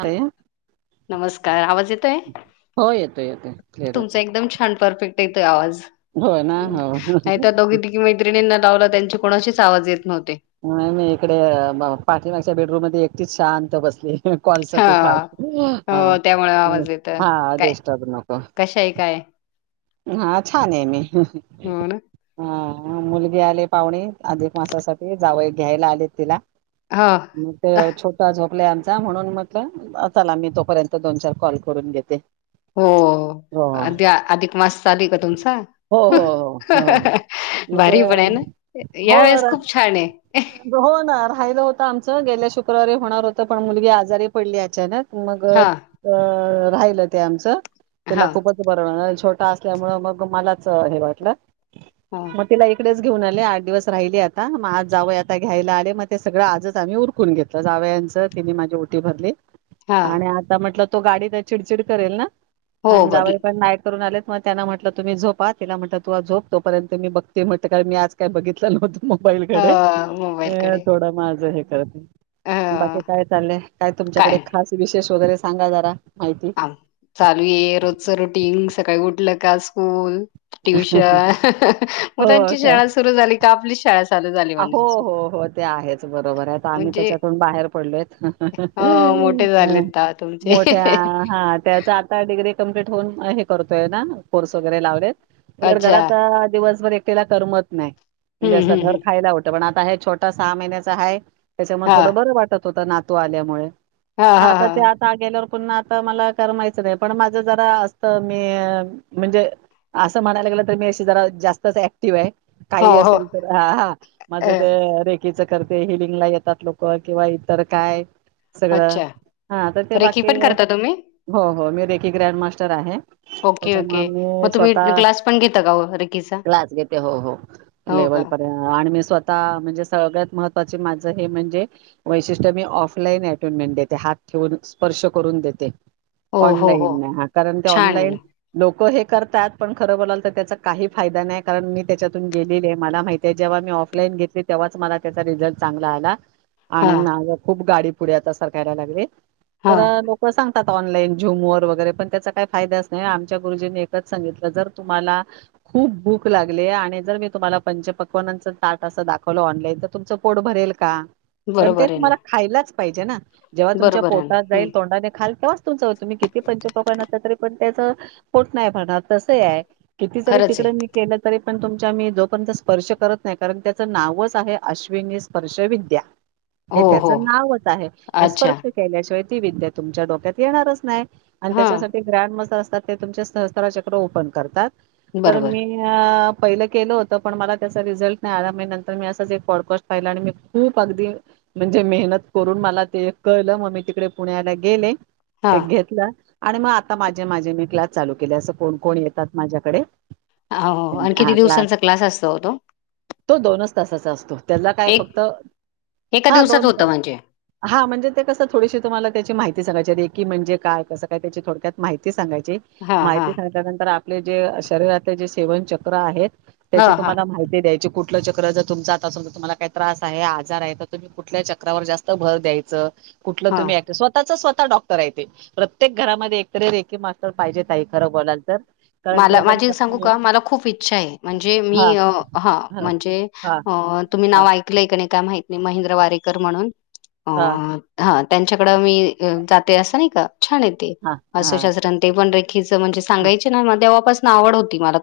अरे नमस्कार आवाज येतोय हो येतो येतोय क्लिअर तुमचा येतोय एकदम छान परफेक्ट येतोय आवाज हो ना हो नाही तर दोघी तिघी मैत्रिंना लावला त्यांचे कोणाचेच आवाज येत नव्हता नाही मी इकडे ब पाठीमागच्या बेडरूम मध्ये एकटीच शांत बसली हम्म हा कॉलसाठी खास हा ह हा, हो त्यामुळे आवाज येतोय. हा, हा काय डिस्टर्ब नको कशा आहे काय? हा छान हे मी हा हो ना हा मुलगी आले पाहुणे अधिक मासासाठी जावई घ्यायला आलेत तिला हा मग ते छोटा झोप पल्या आमचा म्हणून म्हटलं अ चला मी तोपर्यंत दोन चार कॉल करून घेते हो हो अध्य अधिकमास चालु का तुमचा हो हो हो हो मग ते भारी पण हेना या वेळेस हो खूप छान हे हो ना राहिलं होतं आमचं गेले शुक्रवारी होणार होतं पण मुलगी आजारी पडली अचानक मग अ हा राहिलं ते आमचं त्याला हा खुपच बरं छोटा असल्यामुळं मग मलाचं हे वाटलं हा मग तिला इकडेच घेऊन आले आठ दिवस राहिले आता म आज जावई आता घ्यायला आले मग ते सगळं आजचं आम्ही उरकून घेतलं जावयां च तीनी माझी उटी भरली हा आणि आता म्हटलं तो गाडीत चिडचिड करेल ना हो अन् बर जावई पण नाईट करून आलेत मग त्याना म्हटलं तुम्ही झोपा तीला म्हटलं तु अ झोप तोपर्यंत मी बघते म्हटतं कारण मी आज काय बघितलं नव्हतं अ मोबाईलकडे अ मोबाईलकडे थोडं माझ हे अ बाकी काय चाललंय काय तुमच्याकडे खास विशेष वगैरे सांगा जरा माहिती काम चालुये रोजचं रुटीन सकाळी उठलं का स्कूल ट्युशन मग त्यांची शाळा सुरु झाली का आपली शाळा चालू झाली आ हो, म्हणायची हो, हो ते आहेच बरोबर आहे तआम्ही म्हणजे त्याच्यातून बाहेर पडलोयेत अ मोठे हम झालेत आ तुमचे मोठ्या हा त्याच आता डिग्री कंप्लीट होऊन हे करतोय ना कोर्स वगैरे लावलेत मला अच्छा घरात दिवसभर एकटीला करमत नाही हम्म, हम्म, हम्म तर आता हे छोटा सहा महिन्याचा आहे त्याच्यामुळे हा थोडं बरं वाटत होत नातू आल्यामुळे हा हा आता हा ते आता गेल्यावर पुन्हा आता मला करमायचं नाही पण माझं जरा असत मी म्हणजे असं म्हणायला गेलं तर मी अशी जरा जास्तच ऍक्टिव्ह आहे हो काही हो असेल तर हा हा माझ अ तेे रेग कीच करते हिलिंगला येतात लोक किंवा इतर काय सगळं अच्छा हा तर ते रेकी बाकी पण करता तुम्ही हो हो मी देखील ग्रँड मास्टर आहे. ओके त्याच्यामुळ ओके मग मी तुम्ही स्वतः क्लास पण घेता का हो रेकीचा क्लास घेते हो हो हो का [unintelligible] आणि मी स्वतः म्हणजे सगळ्यात महत्त्वाचे माझ हे म्हणजे वैशिष्ट्य मी ऑफलाईन अटोन मेंट देते हात ठेवून स्पर्श करून देते. हो हो हो ऑनलाईन हा कारण ते छान आहे ऑनलाईन ना लोकं हे करतात पण खरं बोलाल तर त्याचा काही फायदा नाही कारण मी त्याच्यातून गेलेलली आहे मला माहित ते जेव्हा मी ऑफलाईन घेतली तेव्हाच मला त्याचा रिझल्ट चांगला आला हा आणि माझ खूप गाडी पुढे आता सारखायला लागले हा तर लोक सांग त्यात ऑनलाईन झूम वर वगैरे पण त्याचा काही फायदाच नाही आमच्या गुरुजींनी एकच सांगितलं जर तुम्हाला खूप भूक लागली आहे आणि जर मी तुम्हाला पंच पक् पक्वानाच ताट अस दाखवलं ऑनलाईन तर तुमचं पोट भरेल का पण ते बरोबर आहे ना तुम्हाला खायलाच पाहिजे ना जेव्हा तुमच्या बरोबर आहे ना पोटात हम्म जाईल तोंडाने खाल तेव्हा तुमचं तुम्ही किती पंच पक्वान्न असल तरी पण पाई त्याच पोट नाही भरणार तस आहे किती जरी खरंच तिकड आहे मी केलं तरी पण तुमच्या मी जोपर्यंत स्पर्श करत नाही कारण त्याचं नावच आहे अश्विनी स्पर्श विद्या. हे हो हो त्याचं नावच आहे अच्छा स्पर्श केल्याशिवाय ती विद्या तुमच्या डोक्यात येणारच नाही. आणि हा त्याच्यासाठी ग्रँड मास्टर असतात ते तुमच्या सहस्त्रा चक्र ओपन करतात. तर बरोबर. मी पहिलं केलं होत. पण मला त्याचा रिजल्ट नाही आला मी नंतर मी असच प्रॉडकास्ट पाहिला आणि मी खुप अगदी म्हणजे मेहनत करून मला ते कळलं मग मी तिकडे पुण्याला गेले हा. ते घेतलं आणि मग आता माझे माझे मी क्लास चालू केले असं कोण कोण येतात माझ्याकडे हो हो आणि किती दिवसांचा क्लास असतो ओ तो? तो दोनच तासाचा असतो त्याला काय एक फक्त एका हा दिवसात दोन होतं तास म्हणजे? हा म्हणजे ते कसं थोडीशी तुम्हाला त्याची माहि ते सांगायचे एकी म्हणजे काय कस काय त्याची थोडक्यात माहिती सांगय चे हां, हां. माहिती सांगितल्यानंतर आपले जे शरीरातले जे सेवन चक्र आहेत. त्याची हां, हां. तुम्हाला माहिती द्याय कुठलं चक्र जर तुमच आता समज तुम्हाला काय त्रास आहे आजार आहे तर तुम्ही कुठल्या चक्रावर जास्त भर द्यायचं कुठलं हां. तुम्ही ऐकता स्वतःच स्व डॉक्टर आहे ते प्रत्येक घरामध्ये एकतरी रेखी मास्टर पाहिजे ताईं खरं बोलाल तर कारण ते मला जर माझी सांगू नसेल ना का मला खूप इच्छा आहे म्हणजे हां, मी अं हं हां, म्हणजे हां, तुम्ही अं हां, नाव ऐकलंय का नाही का माहीत नाही महिंद्रा वारेकर म्हणून हां, अं हा त्यांच्याकडं मी जात ते अस नाही का छान आहेत ते हां, हां. अस्त्रशास्त्र अन ते पण रेखीच म्हणजे सांगायच तेव्हा पासन आवड होती मला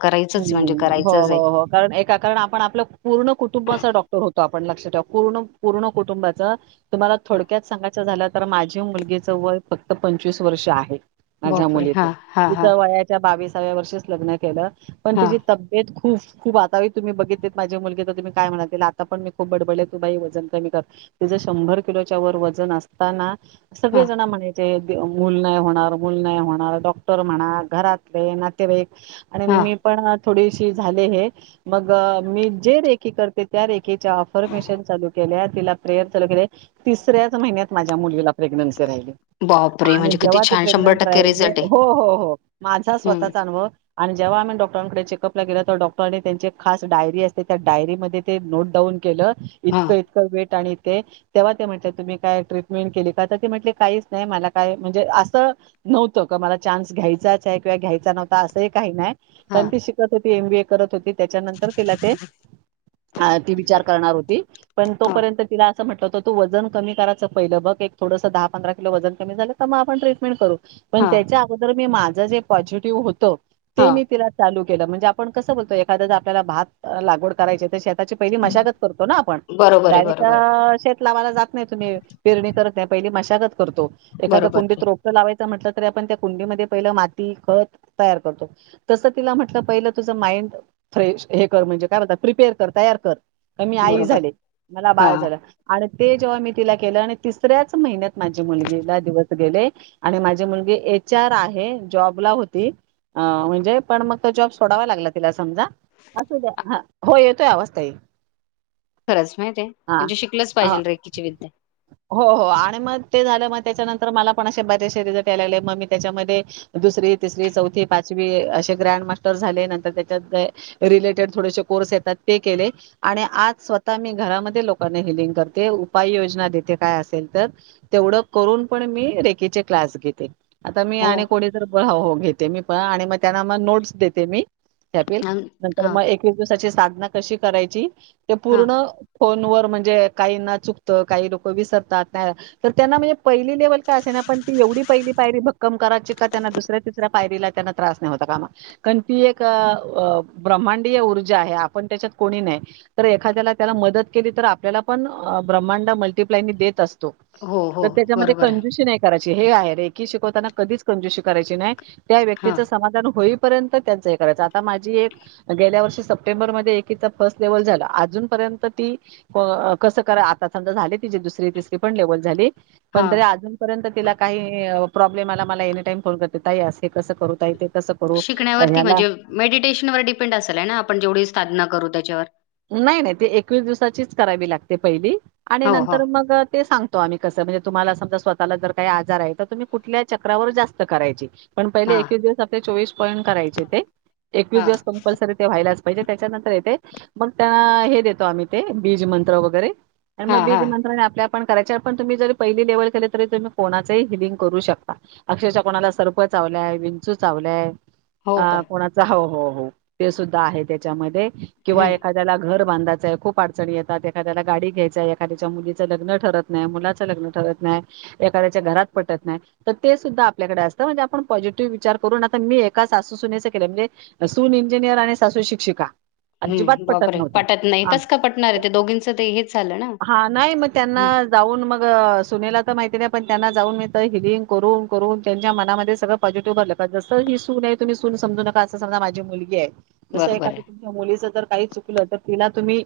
म्हणजे हम्म हो करायचंच हो आहे. हो कारण एका कारण आपण आपलं पूर्ण कुटुंबाचा डॉक्टर होतो आप पण लक्षात ठेवा पूर्ण पूर्ण कुटुंबाचा तुम्हाला थोडक्यात सांगायचं झाल तर माझी मुलगीच वय फक्त पंचवीस वर्ष आहे माझ्या बापरे! मुलीच् हां, हां, हां, तिच्या वयाच्या बावीस ताव्या वर्षीच लग्न केल पण हां, तिजी तब्येत खुप खूप खूप आता ही तुम्ही बघितले तर माझ्या मुलगी तर तुम्ही काय म्हणाल तिला आता पण मी खूप बडबडले तु बाई वजन कमी कर तिज शंभर किलोच्या वर वजन असताना हां, सगळे जण म्हणायचे मूल नाही होणार, मूल नाही होणार, डॉक्टर म्हणा, घरातले, नातेवाईक आणि हां. मी पण थोडीशी झाले हे मग, मी जे रेखी करते, त्या रेखीच्या आफरमेशन चा चालू केल्या तिला प्रेयर चालू केलय तिसऱ्याच महिन्यात माझ्या मुलीला प्रेग्नन्सी राहिली. बापरे! आणि म्हणजे किती जेव्हा ती छान प्रेग्नंट राहिली, रिझल्ट आहे. हो हो हो माझा हं. स्वतःचा अनुभव आणि जेव्हा आम्ही डॉक् डॉक्टरांकडे चेकअपला गेल तर डॉक्टरांनी त्यांची खास डायरी असते त्या डायरीमध्ये ते नोट डाऊन केलं. हां, इतकं इतकं वेट आणि ते तेव्हा ते म्हटले तुम्ही काय ट्रीटमेंट केली का तर ते म्हटले काहीच नाही मला काय अं म्हणजे असं नव्हतं का मला चान्स घ्यायचाचे किंवा घ्यायचा नव्हता असंही काही नाही. हां, कारन ती शिकत होती एम बी ए करत होती. त्याच्यानंतर तिला ते ती विचार करणार होती पण हां, तोपर्यंत तिला त म्हटलं होत तू वजन कयचं पहिलं बघ एक थडसं दहा पंधरा किलो वजन कमी झालं त म आपण ट्रीटमेंट करू. पण हां, त्याच्या अगोदर मी माझं जे पॉझिटिव्ह होत ते हां. मी तिला चालू केलं म्हणजे आपण कस बोलतो एखाद ज आपल्याला भात लागवड करायचीय त शेता ची पहिली मशागत करतो ना आपण? बरोबर आहे, डायरेक्टं बरोबर आहे. अं शेत लावायला जात नाही तुम्ही पिरणी करत नाही पहिली मशा गत करतो. एखादं बरोबर आहे. कुंडीत रोपटं लावाय च म्हटल तरी आपण त्या कुंडीमध्ये पहिल माती खत तयार करतो तस तिला म्हटलं पहिलं तुझं माइंड फ्रेश हे कर म्हणजे काय म्हणतात प्रिपेअर कर तयार कर. की मी आई बरोबर. झाले, मला बाळ हां. झालं आणि ते जेव्हा मी तिला केलं आणि तिसऱ्याच महिन्यात माझी मुलगीला दिवस गेले आणि माझी मुलगी ए एच आर आहे. जॉबला होती, अं म्हणजे पण मग तो जॉब सोडावा लागला तिला समजा, असू द्या हो येतोय आवाज ताई. खरंच माहित्येय म्हणजे शिकलंच हा पाहिजेल रेकीची विद्या. हो हो आणि मग ते झालं म त्याच्या नंतर मला पन असे बरेचसे रिझल्ट यायला लागले, म मी त्याच्यामध्ये दुस री, तिसरी, चौथी, पाचवी, आशे ग्रँड मास्टर झाले नंतर तेच्यात रिलेटेड थोडेसे कोर्से त ते केले, आणि आज स्वतः मी घरामधे लोकांना हलिंग करते उपाय योजना दे ते काय असेल तर तेवढं करून पण मी रेकी चे क्लास घेते. आता मी हो. आणि कोणी जर ब हो हो घेते मी पण आणि म त्यांना म नोट्स देते मी. त्यातील अन् नंतर हां, मग एकवीस दिवसाची साधना कशी करायची ते हां. पूर्ण फोन वर म्हणजे काही ना चुकत, काही लोक विसरतात तर त्यांना म्हणजे पहिली लेवल का असे ना पण ती एवढी पहिली पायरी भक्कम करायची का, त्यांना दुसऱ्या, तिसऱ्या पायरीला, त्यांना त्रास नाही होता कामा, कारण ती एक अं ब्रम्हांड डीय ऊर्जा आहे. आपण त्याच्यात कोणी नाही. एखाद्याला त्याला मदत केली तर आपल्याला पण ब्रहांड मल्टीप्लाय नी देत असतो, हो, त हो. त्याच्यामधे बरोबर आहे. कंजुषी नाही कराय ची हे आहे रेकी शिकवताना कधीच कंजुषी करायची नाही त्या हां, व्यक्तीच समाधान होई पर्यंत त्यांच हे करायच. आता माझी एक गेल्या वर्षी सप्टेंबर एकीचं फर्ट लेवल झालं. आजूनपर्यंत ती कसं करा आता समजा झालेत तिची दुसरी, तीसरी पण लेवल झाली, पण हां. तरी आजून पर्यंत तिला काही अं प्रॉब्लेम आला मला एनी टाइम फोन करते, ताई आसं कसं करू? ताई ते कसं करू शिकण्या वरती ह्याला म्हणजे मेडिटेशनवर डिपेंड असेल हयना, आपण जेवढी साधना करू त्याच्यावर. नाही नाही ते एकवीस दिवसाचीच करावी लागते पहिली आणि हो, हो. नंतर मग ते सांगतो आम्ही. कसं म्हणजे तुम्हाला समजा स्वतःला जर काही आजार आहे, तर तुम्ही कुठल्या चक्रावर जास्त करायची. पण पहिले हां, एकवीस दिवस आपले चोवीस पॉईंट करायचे ते, एकवीस हां, दिवस कंपल्सरी ते व्हायलाच पाहिजे, त्याच्यानंतर येते मग त्या हे देतो आम्ही ते बीज मंत्र वगैरे, आणि मग हां, बीज हां. मंत्राने आपल्या पण करायच्या पण तुम्ही जरी पहिली लेवल केले तरी, तुम्ही कोणाचही हिलिंग करू शकता अक्षरक्षः कोणाला सर्प चावलाय, विंचू चावलाय हो अ का? कोणाच हो हो हो ते सुद्धा आहे त्याच्यामध्ये. किंवा हम्म. एखाद्याला घर बांधाचंय खूप अडचणी येतात, एखाद्याला गाडी घ्यायचय, एखाद्याच्या मुलीचं लग्न ठरत नाही, मुलाचं लग्न ठरत नाही, एखाद्याच्या घरात पटत नाय, त ते सुद्धा आपल्याकडं असत म्हणजे आपण पॉझिटिव्ह विचार करून मी एका सासू सुनेच केलय म्हणजे सून इंजिनियर आणि सासू शिक्षिका अजिबात हं. बापरे नव्हतं पटत नाही हा कस का पटणार आहे ते दोघीच हेच झालं. ना. हा नाही मग त्यांना हं. जाऊन मग सुनेला त माहिती नाही. पण त्यांना जाऊन मी तर हिलिंग करून करून त्यांच्या मनामध्ये सगळं पॉझिटिव्ह भरलं जसं ही सूने तुम्ही सून समजू नका असं समजा माझी मुलगीये. जस बरोबर आहे. एखाद्या तुमच्या मुलीच जर काही चुकलं तर तिला तुम्ही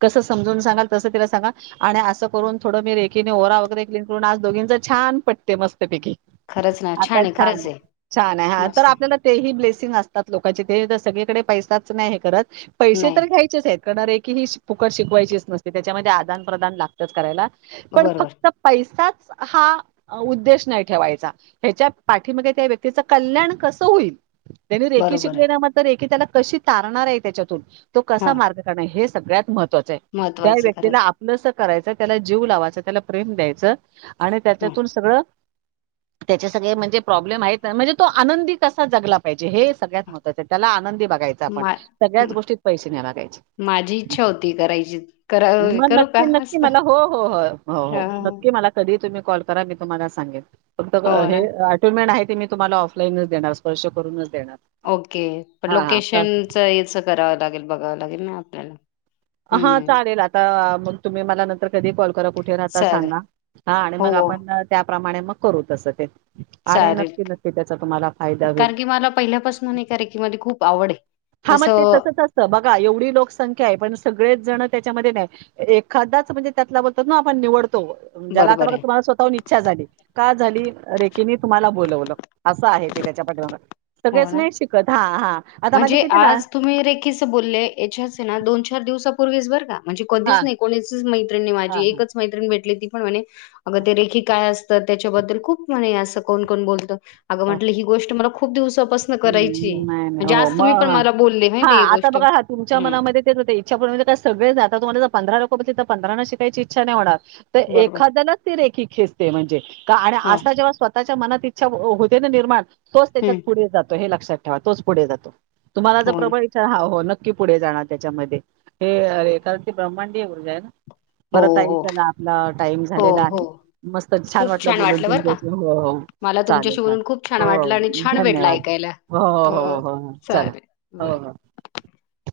कसं समजून सांगाल? तसं तिला सांगा आणि असं करून थोडं मी रेखीने ओरा वगैरे क्लीन करून आज दोघींच छान पटते मस्तपैकी खरंच ना आता आहे छान खरंच आहे छान आहे. हा तर मस्त आहे आपल्याला ते ही ब्लेस सिंग असतात. लोकाचे ते जर सगळीकडे पैसाच नाही. हे करत पैसे तर नाही घ्यायचेच आहेत कारण रेखी ही फुकट शिकवायचीच नसते त्याच्यामध्ये आदान प्रदान लागतच करायला पण बरोबर फक्त पैसाच हा उद्देश नाही ठेवायचा ह्याच्या पाठीमागे त्या व्यक्तीचं कल्याण कसं होईल. त्यांनी रेकी बरोबर शिकली आहे ना मग तर रेकी त्याला कशी तारणार आहे त्याच्यातून तो हा कसा मार्ग काढणार हेच सगळ्यात महत्वाचं आहे. त्या महत्वाचं आहे व्यक्तीला खरंच आपलंस करायच त्याला जीव लावायच, त्याला प्रेम द्यायचं आणि हं. त्याच्यातून सगळं [inaudible] त्याचे सगळे म्हणजे प्रॉब्लेम आहेत. ना म्हणजे तो आनंदी कसा जगला पाहिजे हे सगळ्यात महत्त्वाचं आहे त्याला आनंदी बघ याचं आपण मा सगळ्याच हं, गोष्टीत पैसे नाय मागायचे माझी इच्छा होती करायची करा मग करू का नक्की नक्की मस्त मला हो, हो, हो, अ, हो नक्की मला कधी तुम्ही कॉल करा मी तुम्हाला सांगेन फक्त हो हे ना ऑटोमॅन आहेत. ते मी तुम्हांला ऑफलाईनच देणार स्पर्श करूनच देणार ओके पण हा हा का- लोकेशनच याचं करावं लागेल बघावं लागेल ना आपल्याला हा हं. चालेल आता मग तुम्ही मला नंतर कधी कॉल करा कुठे राहता चालेल सांगा हा आणि हो मग आपण त्याप्रमाणे मग करू तस ते आणि चालेल नक्की नक्की त्याचा तुम्हांला फायदा होईल. कारण की मला पहिल्यापासून एका रेकीमध्ये खूप आवड आहे हा मग ते असं तसच असतं बघा एवढी लोकसंख्या आहे पण सगळेच जण त्याच्यामध्ये नाहीत म्हणजे एखादाचं म्हणजे त्यातला बोलतात ना आपण निवड तो ज्याला आता बरोबर बघा आहे तुम्हाला स्वतःहून इच्छा झाली का झाली रेकी नी तुम्हाला बोलवलं अस आहे. ते त्याच्या पाठीमागं हो सगळेच ना नाही शिकत हा हा आता माझी म्हणजे आज तुम्ही रेखीच बोलले याच्याचे ना दोन चार दिवसापूर्वीच बर का म्हणजे कधीच हां, नाही कोणीसच मैत्रिणी माझी हां, हां. एकच मैत्रिणी भेटली ती पण म्हणे अगं ते रेखी काय असते? त्याच्याबद्दल खूप म्हणे अस कोण कोण बोलतं अगं म्हटलं ही गोष्ट मला खूप दिवसापासून ह करायची आहे. नाही म्हणजे नाही हो आज तुम्ही पण मग मला बोलले हा माहिती आहे ही आता गोष्ट. बघा हा तुमच्या हं, मनामध्ये तेच होते. इच्छा पूर्ण होते म्हणजे सगळे जातात. पंधरा लोक तर पंधरांना शिकायची इच्छा नाही होणार तर बरोबर. एखाद्यालाच ती रेखी खेचते म्हणजे का आणि हां, असा जेव्हा स्वतःच्या मनात इच्छा होते ना निर्माण तोच त्याच्यात हं. पुढे जातो हे लक क्षात ठेवा तोच पुढे जातो. तुम्हाला जर हो ना. प्रबळ इच्छा हा हो न क्की पुढे जाणार त्याच्यामध्ये हे अरे एखादा ते ब्रह्मांडीय ऊर्जा आहे ना हो, बर ताई हो. चला आपला टाइम हो, झालेला आहे हो. मस्त छान खूप वाटलं बोलून बरं का. तुमच्याशी हो हो मला चालेल, तुमच्याशी बोलून चालेल. खूप छान हो, वाटलं आणि छान भेटलं धन्यवाद. ऐकायला. हो चालेल बरं [unintelligible]